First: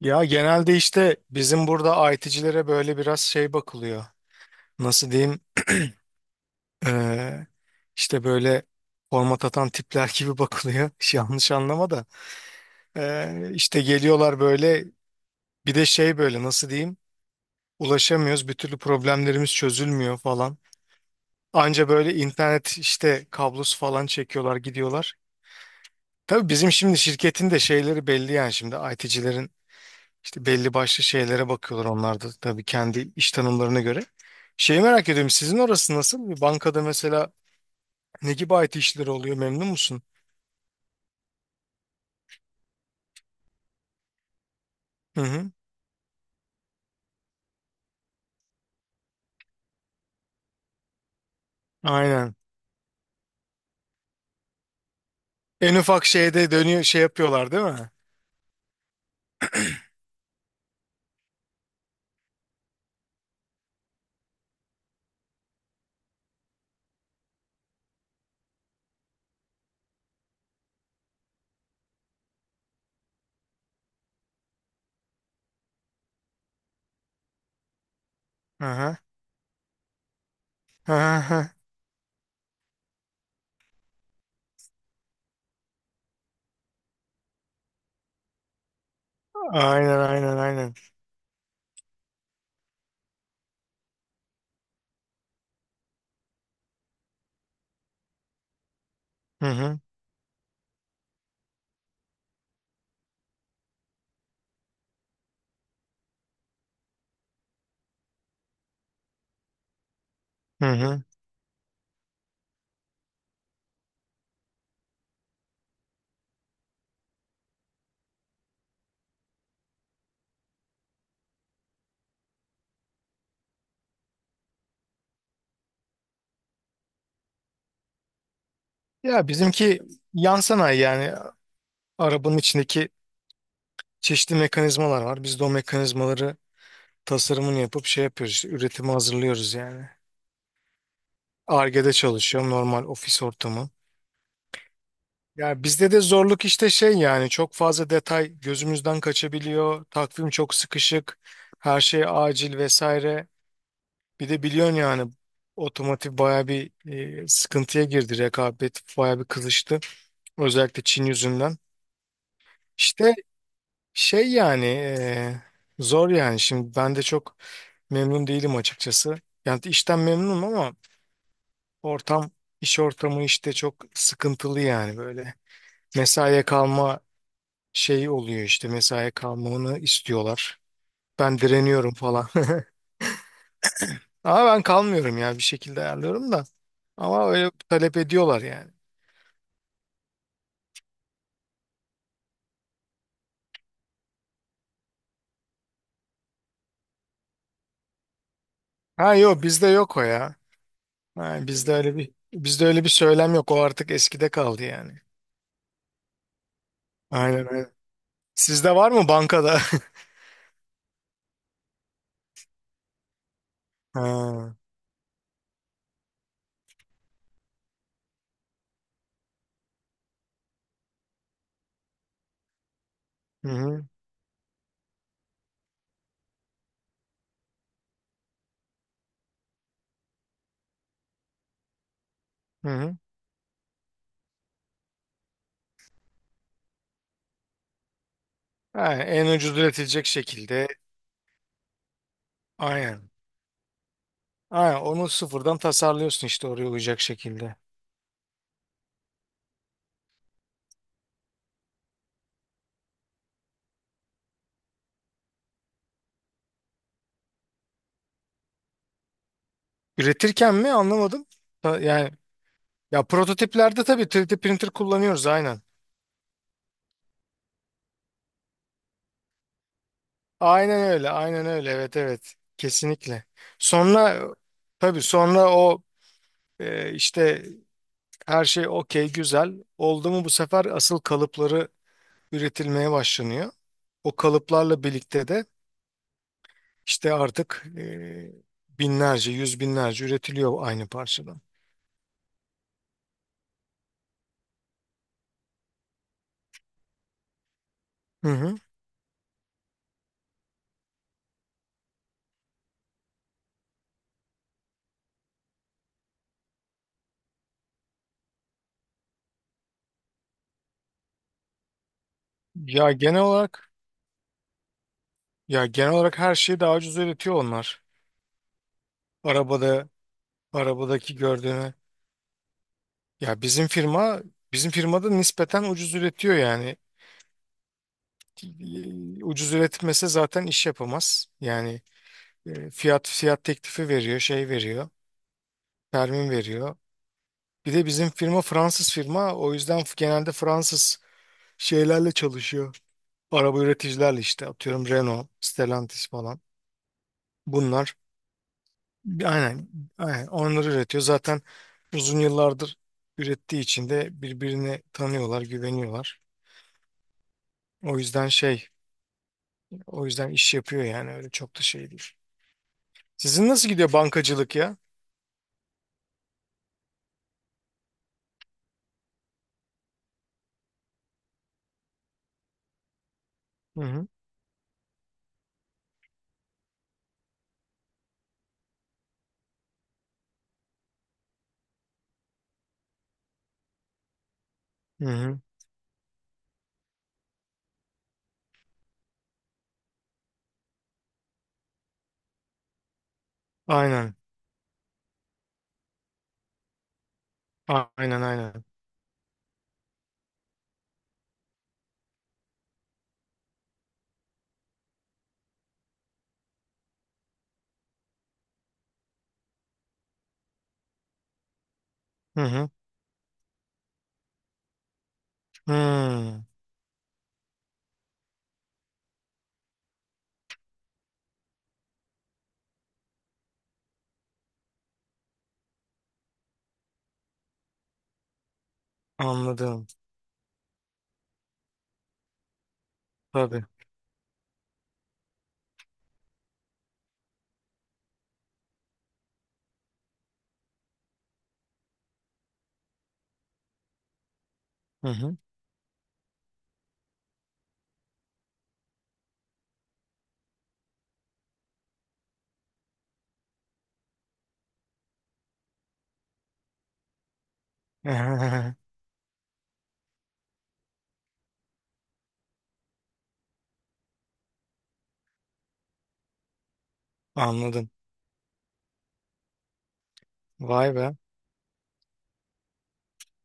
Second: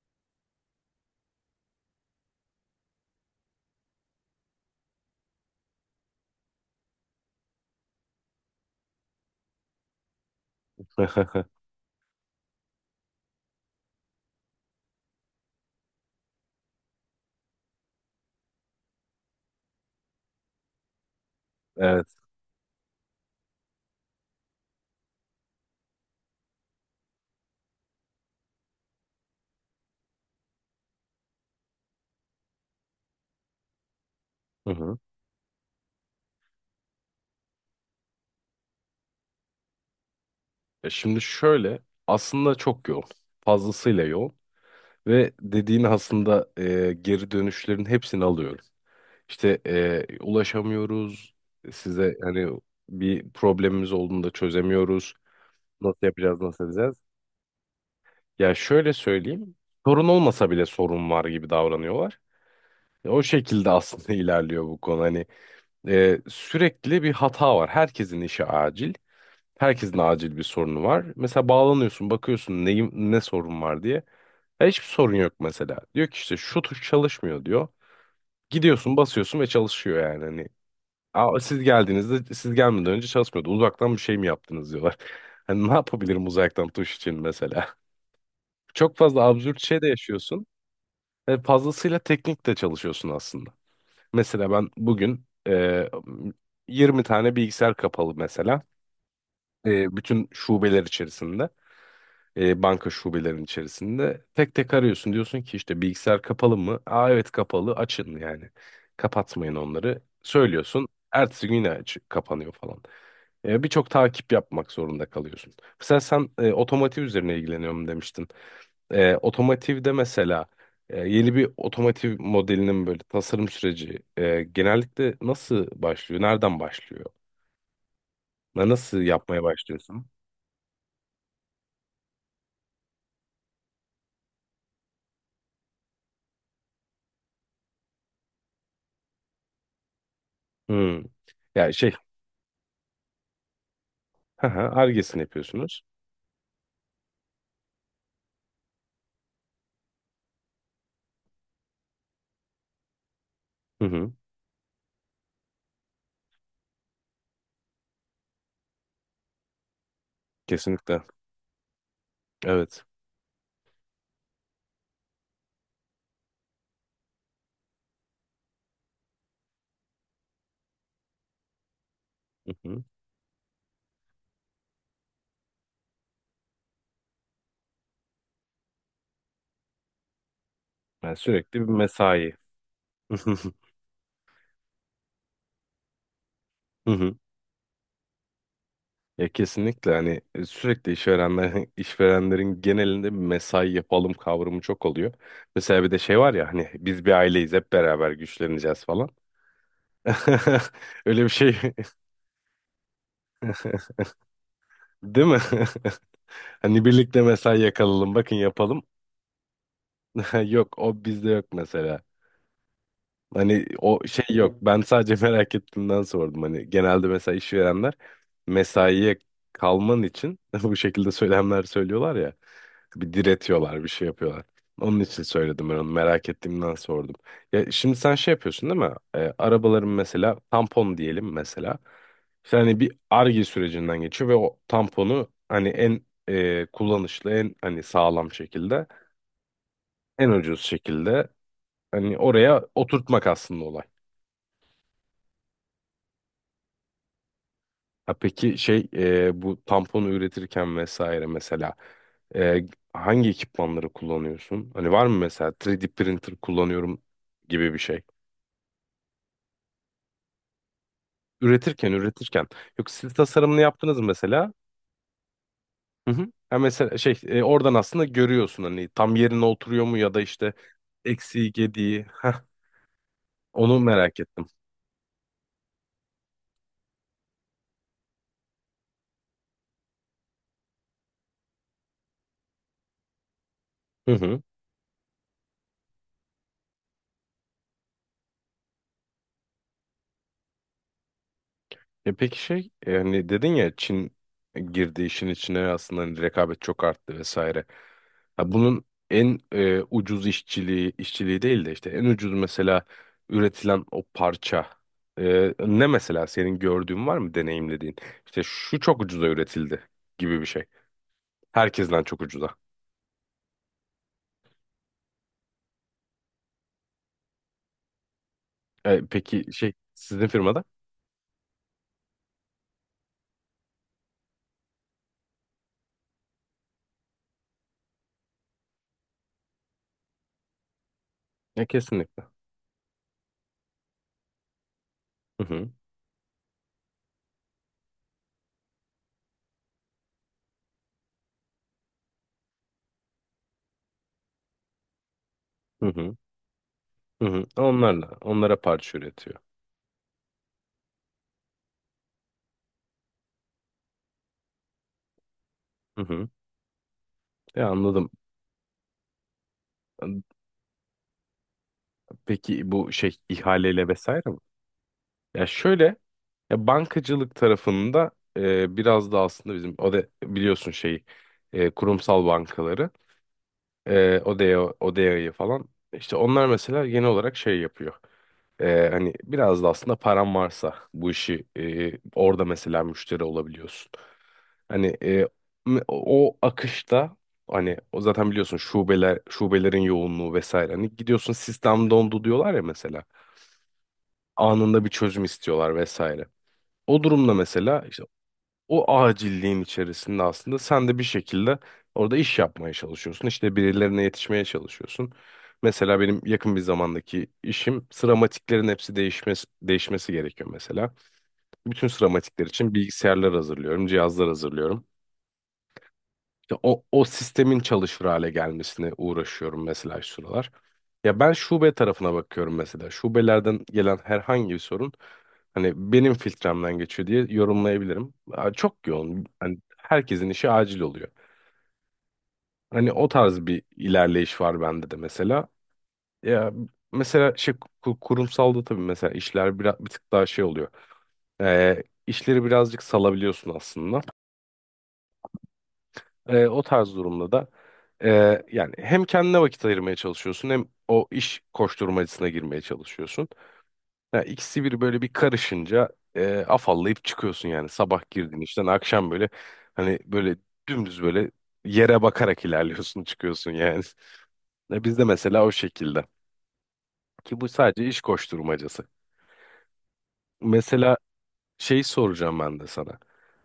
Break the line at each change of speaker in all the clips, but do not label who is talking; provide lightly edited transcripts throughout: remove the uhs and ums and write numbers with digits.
Ya genelde işte bizim burada IT'cilere böyle biraz şey bakılıyor. Nasıl diyeyim? Ee, işte böyle format atan tipler gibi bakılıyor. Yanlış anlama da. İşte geliyorlar böyle bir de şey böyle nasıl diyeyim? Ulaşamıyoruz. Bir türlü problemlerimiz çözülmüyor falan. Anca
Evet.
böyle internet işte kablosu falan çekiyorlar gidiyorlar. Tabii bizim şimdi şirketin de şeyleri belli yani şimdi IT'cilerin. İşte belli başlı şeylere bakıyorlar onlar da tabii kendi iş tanımlarına göre.
Hı
Şeyi
hı.
merak ediyorum sizin orası nasıl? Bir bankada mesela ne gibi IT işleri oluyor, memnun musun?
Şimdi şöyle aslında çok yoğun. Fazlasıyla yoğun.
Hı
Ve
hı.
dediğin aslında geri dönüşlerin hepsini alıyorum. İşte ulaşamıyoruz. Size
Aynen.
hani bir problemimiz olduğunda çözemiyoruz.
En
Nasıl
ufak
yapacağız,
şeyde
nasıl
dönüyor
edeceğiz?
şey yapıyorlar değil mi?
Ya şöyle söyleyeyim. Sorun olmasa bile sorun var gibi davranıyorlar. O şekilde aslında ilerliyor bu konu. Hani sürekli bir hata var. Herkesin işi acil. Herkesin acil bir sorunu var. Mesela bağlanıyorsun, bakıyorsun neyim, ne sorun var diye. Ya hiçbir sorun yok mesela. Diyor ki işte şu tuş çalışmıyor diyor.
Hı hı.
Gidiyorsun, basıyorsun ve çalışıyor yani. Hani
Hı
aa,
hı.
siz geldiğinizde siz gelmeden önce çalışmıyordu. Uzaktan bir şey mi yaptınız diyorlar. Hani ne yapabilirim uzaktan tuş için mesela? Çok fazla absürt şey de
Aynen aynen
yaşıyorsun.
aynen.
Ve fazlasıyla teknik de çalışıyorsun aslında. Mesela ben bugün 20 tane bilgisayar kapalı mesela.
Hı hı.
Bütün şubeler içerisinde. Banka şubelerinin içerisinde. Tek tek arıyorsun diyorsun ki işte bilgisayar kapalı mı? Aa evet kapalı açın yani. Kapatmayın onları.
Hı
Söylüyorsun.
hı.
Ertesi gün yine aç, kapanıyor falan. Birçok takip yapmak zorunda kalıyorsun. Mesela sen otomotiv üzerine ilgileniyorum demiştin. Otomotivde mesela yeni bir otomotiv modelinin böyle tasarım süreci genellikle nasıl başlıyor? Nereden başlıyor? Nasıl
Ya
yapmaya
bizimki
başlıyorsun?
yan sanayi yani arabanın içindeki çeşitli mekanizmalar var. Biz de o mekanizmaları tasarımını yapıp şey yapıyoruz işte üretimi hazırlıyoruz yani.
Hmm. Ya
Ar-Ge'de
şey,
çalışıyorum, normal ofis ortamı.
hı hı, Ar-Ge'sini
Ya
yapıyorsunuz.
bizde de zorluk işte şey yani çok fazla detay gözümüzden kaçabiliyor. Takvim çok sıkışık. Her şey acil vesaire.
Hı hı.
Bir de biliyorsun yani otomotiv baya bir sıkıntıya girdi. Rekabet baya bir kızıştı. Özellikle
Kesinlikle.
Çin yüzünden.
Evet.
İşte şey yani zor yani. Şimdi ben de çok memnun değilim açıkçası. Yani işten memnunum ama ortam
Hı
iş
hı.
ortamı işte çok sıkıntılı yani böyle. Mesaiye kalma şey oluyor işte mesaiye kalmamı istiyorlar.
Yani
Ben
sürekli bir
direniyorum falan.
mesai. Hı hı.
Ama ben kalmıyorum ya, bir şekilde ayarlıyorum da.
Hı hı.
Ama öyle talep ediyorlar yani.
Ya kesinlikle hani sürekli işverenler, işverenlerin genelinde bir mesai yapalım kavramı çok oluyor. Mesela bir de şey var ya hani biz bir aileyiz hep beraber güçleneceğiz falan.
Ha yok, bizde yok o ya.
Öyle bir
Ha,
şey
bizde öyle bir söylem yok. O artık eskide kaldı yani.
değil mi? Hani birlikte
Aynen
mesai
öyle.
yakalalım bakın
Sizde
yapalım.
var mı bankada?
Yok o bizde yok mesela. Hani o şey
Ha.
yok. Ben sadece merak ettiğimden sordum. Hani genelde mesela işverenler mesaiye kalman için bu şekilde söylemler söylüyorlar ya. Bir
Hı
diretiyorlar,
hı.
bir şey yapıyorlar. Onun için söyledim ben onu. Merak ettiğimden sordum. Ya şimdi sen şey yapıyorsun değil mi? Arabaların mesela tampon diyelim mesela. İşte
Hı
hani bir
hı.
arge sürecinden geçiyor ve o tamponu hani en kullanışlı, en hani sağlam şekilde,
Ha, en ucuz üretilecek
en ucuz
şekilde.
şekilde hani oraya
Aynen.
oturtmak aslında olay.
Aynen. Onu sıfırdan tasarlıyorsun işte oraya uyacak şekilde.
Ha peki şey bu tamponu üretirken vesaire mesela e, hangi ekipmanları kullanıyorsun? Hani var mı mesela 3D printer kullanıyorum gibi bir şey.
Üretirken mi, anlamadım. Ta-
Üretirken
Yani
üretirken. Yok
ya
siz tasarımını
prototiplerde
yaptınız
tabii
mı
3D
mesela.
printer kullanıyoruz aynen.
Hı hı. Ha mesela şey oradan aslında görüyorsun hani tam yerine oturuyor mu ya da işte
Aynen öyle, aynen
eksiği
öyle. Evet,
gediği. Heh,
evet. Kesinlikle.
onu merak
Sonra
ettim.
tabii sonra o işte her şey okey güzel oldu mu bu sefer asıl kalıpları üretilmeye başlanıyor.
Hı
O
hı.
kalıplarla birlikte de işte artık binlerce, yüz binlerce üretiliyor aynı parçadan.
E peki şey yani dedin ya Çin girdi işin içine aslında hani rekabet çok arttı vesaire.
Hı
Ha,
hı.
bunun en ucuz işçiliği değil de işte en ucuz mesela üretilen o parça, ne mesela senin gördüğün var mı deneyimlediğin? İşte şu çok ucuza üretildi gibi bir şey. Herkesten çok ucuza.
Ya genel olarak ya genel olarak her şeyi daha ucuz üretiyor onlar.
Peki şey
Arabada
sizin firmada?
arabadaki gördüğünü ya bizim firma bizim firmada nispeten ucuz üretiyor yani. Ucuz üretmese zaten iş yapamaz. Yani
Kesinlikle.
fiyat teklifi veriyor, şey veriyor,
Hı hı.
termin veriyor. Bir de bizim firma Fransız firma o yüzden genelde Fransız şeylerle çalışıyor. Araba üreticilerle işte atıyorum Renault,
Hı
Stellantis
hı.
falan.
Hı hı.
Bunlar
Onlarla onlara parça üretiyor.
aynen, aynen onları üretiyor. Zaten uzun yıllardır ürettiği için de birbirini tanıyorlar,
Hı
güveniyorlar.
hı. Ya
O
anladım.
yüzden şey O yüzden iş yapıyor yani öyle çok da şey değil.
Peki bu şey
Sizin nasıl
ihaleyle
gidiyor
vesaire mi?
bankacılık ya?
Ya şöyle ya bankacılık tarafında biraz da aslında bizim ODE biliyorsun şeyi kurumsal bankaları
Hı hı.
ODE'ye ODE'yi falan işte onlar mesela genel olarak şey yapıyor. Hani biraz da aslında paran varsa bu işi orada mesela müşteri olabiliyorsun. Hani
Hı hı.
o akışta hani o zaten biliyorsun şubeler şubelerin yoğunluğu vesaire. Hani gidiyorsun sistem dondu diyorlar ya mesela
Aynen.
anında bir çözüm istiyorlar vesaire. O durumda mesela
A-
işte
Aynen aynen.
o acilliğin içerisinde aslında sen de bir şekilde orada iş yapmaya çalışıyorsun. İşte birilerine yetişmeye çalışıyorsun. Mesela benim yakın bir zamandaki işim sıramatiklerin hepsi değişmesi gerekiyor mesela. Bütün
Hı
sıramatikler
hı.
için bilgisayarlar hazırlıyorum, cihazlar hazırlıyorum.
Hı.
Ya o sistemin çalışır hale gelmesine uğraşıyorum mesela şu sıralar. Ya ben şube tarafına bakıyorum mesela. Şubelerden gelen herhangi bir sorun hani benim filtremden geçiyor diye yorumlayabilirim. Aa, çok yoğun. Hani
Anladım.
herkesin işi acil oluyor. Hani o tarz bir
Tabii.
ilerleyiş var bende de mesela. Ya mesela şey kurumsalda tabii mesela işler biraz bir tık daha şey oluyor. İşleri birazcık salabiliyorsun aslında.
Hı hı.
O tarz durumda da yani hem kendine vakit ayırmaya çalışıyorsun hem o iş koşturmacasına girmeye çalışıyorsun. Ya ikisi bir böyle bir karışınca afallayıp çıkıyorsun yani sabah girdiğin işten akşam böyle hani böyle dümdüz böyle yere bakarak ilerliyorsun çıkıyorsun yani. Ya bizde mesela o şekilde ki bu sadece
Anladım.
iş koşturmacası.
Vay
Mesela
be.
şey soracağım ben de sana.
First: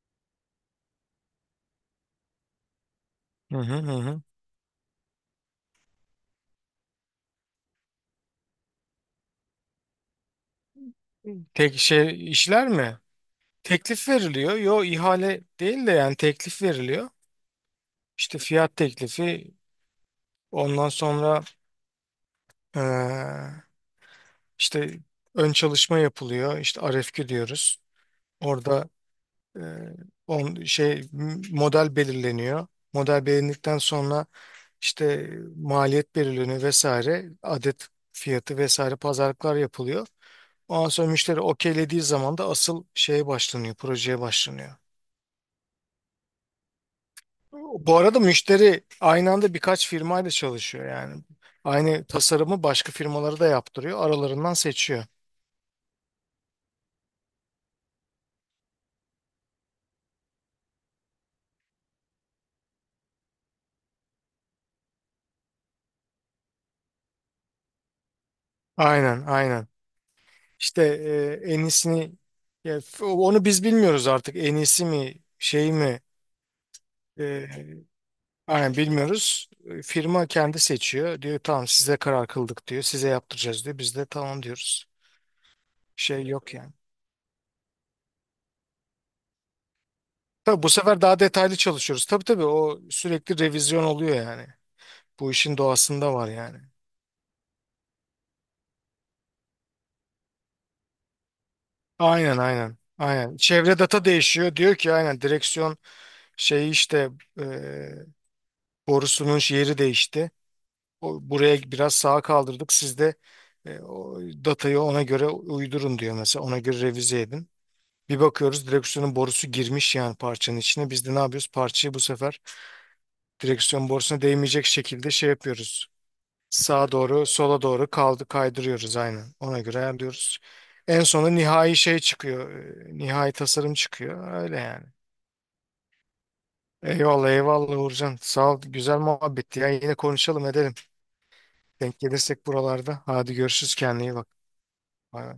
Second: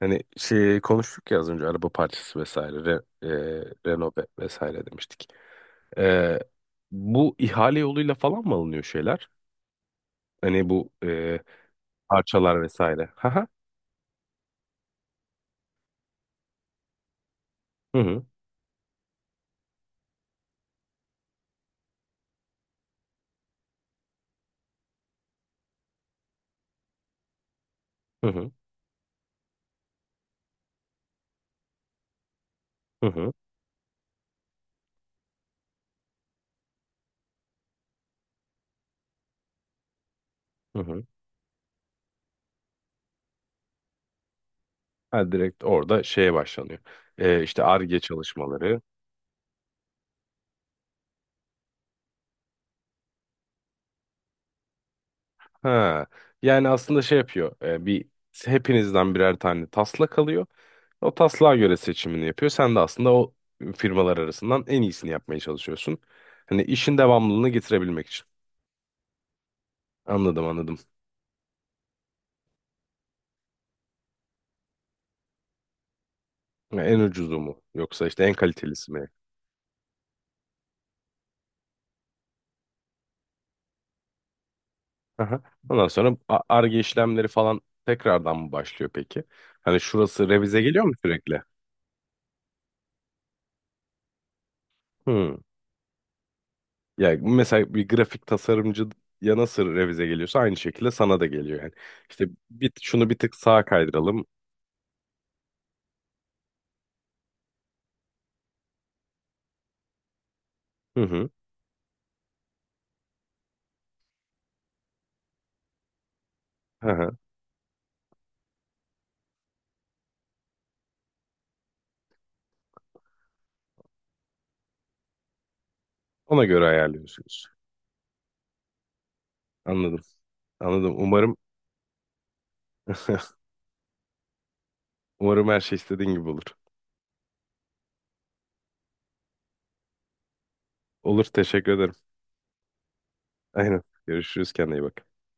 Hani şey konuştuk ya az önce araba parçası vesaire,
Hı hı, hı
Renault
hı.
vesaire demiştik. Ee, Bu ihale yoluyla falan mı alınıyor şeyler? Hani bu
Tek şey
parçalar
işler mi?
vesaire. Haha.
Teklif veriliyor. Yo, ihale değil de yani teklif veriliyor.
Hı hı.
İşte fiyat teklifi ondan sonra eee, işte ön çalışma yapılıyor. İşte RFQ diyoruz.
Hı hı.
Orada E, model belirleniyor.
Hı
Model
hı.
belirlendikten sonra işte maliyet belirleniyor vesaire. Adet fiyatı vesaire pazarlıklar yapılıyor.
Hı
Ondan
hı.
sonra müşteri okeylediği zaman da asıl şeye başlanıyor, projeye başlanıyor.
Ha, direkt orada şeye başlanıyor. İşte
Bu
Ar-Ge
arada
çalışmaları.
müşteri aynı anda birkaç firmayla çalışıyor yani. Aynı tasarımı başka firmaları da yaptırıyor. Aralarından seçiyor.
Ha. Yani aslında şey yapıyor. Bir hepinizden birer tane taslak alıyor. O taslağa göre seçimini yapıyor. Sen de aslında o firmalar arasından en iyisini yapmaya çalışıyorsun. Hani işin devamlılığını getirebilmek için.
Aynen, aynen.
Anladım, anladım.
İşte en iyisini ya, onu biz bilmiyoruz artık. En iyisi mi, şey mi?
Ya en ucuzu
Ee,
mu? Yoksa işte en
aynen
kalitelisi mi?
bilmiyoruz. Firma kendi seçiyor. Diyor tamam size karar kıldık diyor. Size yaptıracağız diyor. Biz de tamam diyoruz.
Aha. Ondan sonra
Şey yok yani.
Ar-Ge işlemleri falan tekrardan mı başlıyor peki? Hani şurası revize
Tabii bu
geliyor mu
sefer daha
sürekli?
detaylı çalışıyoruz. Tabii tabii o sürekli revizyon oluyor yani. Bu
Hmm.
işin doğasında var yani.
Ya mesela bir grafik tasarımcı ya nasıl revize geliyorsa aynı şekilde sana da geliyor yani. İşte
Aynen,
bir,
aynen.
şunu bir tık
Aynen.
sağa
Çevre data
kaydıralım.
değişiyor. Diyor ki aynen direksiyon şeyi işte e, borusunun yeri değişti.
Hı
O,
hı.
buraya biraz sağa kaldırdık. Siz de o datayı ona göre uydurun diyor mesela. Ona göre
Hı hı.
revize edin. Bir bakıyoruz direksiyonun borusu girmiş yani parçanın içine. Biz de ne yapıyoruz? Parçayı bu sefer direksiyon borusuna değmeyecek şekilde şey yapıyoruz.
Ona göre
Sağa doğru,
ayarlıyorsunuz.
sola doğru kaydırıyoruz aynen. Ona göre
Anladım.
ayarlıyoruz.
Anladım.
En sonunda
Umarım
nihai şey çıkıyor. Nihai tasarım çıkıyor. Öyle yani.
umarım her şey istediğin gibi olur.
Eyvallah, eyvallah Uğurcan. Sağ ol. Güzel muhabbetti ya. Yine konuşalım edelim.
Olur. Teşekkür ederim.
Denk gelirsek buralarda. Hadi görüşürüz.
Aynen.
Kendine iyi bak.
Görüşürüz. Kendine iyi bak.
Bay bay.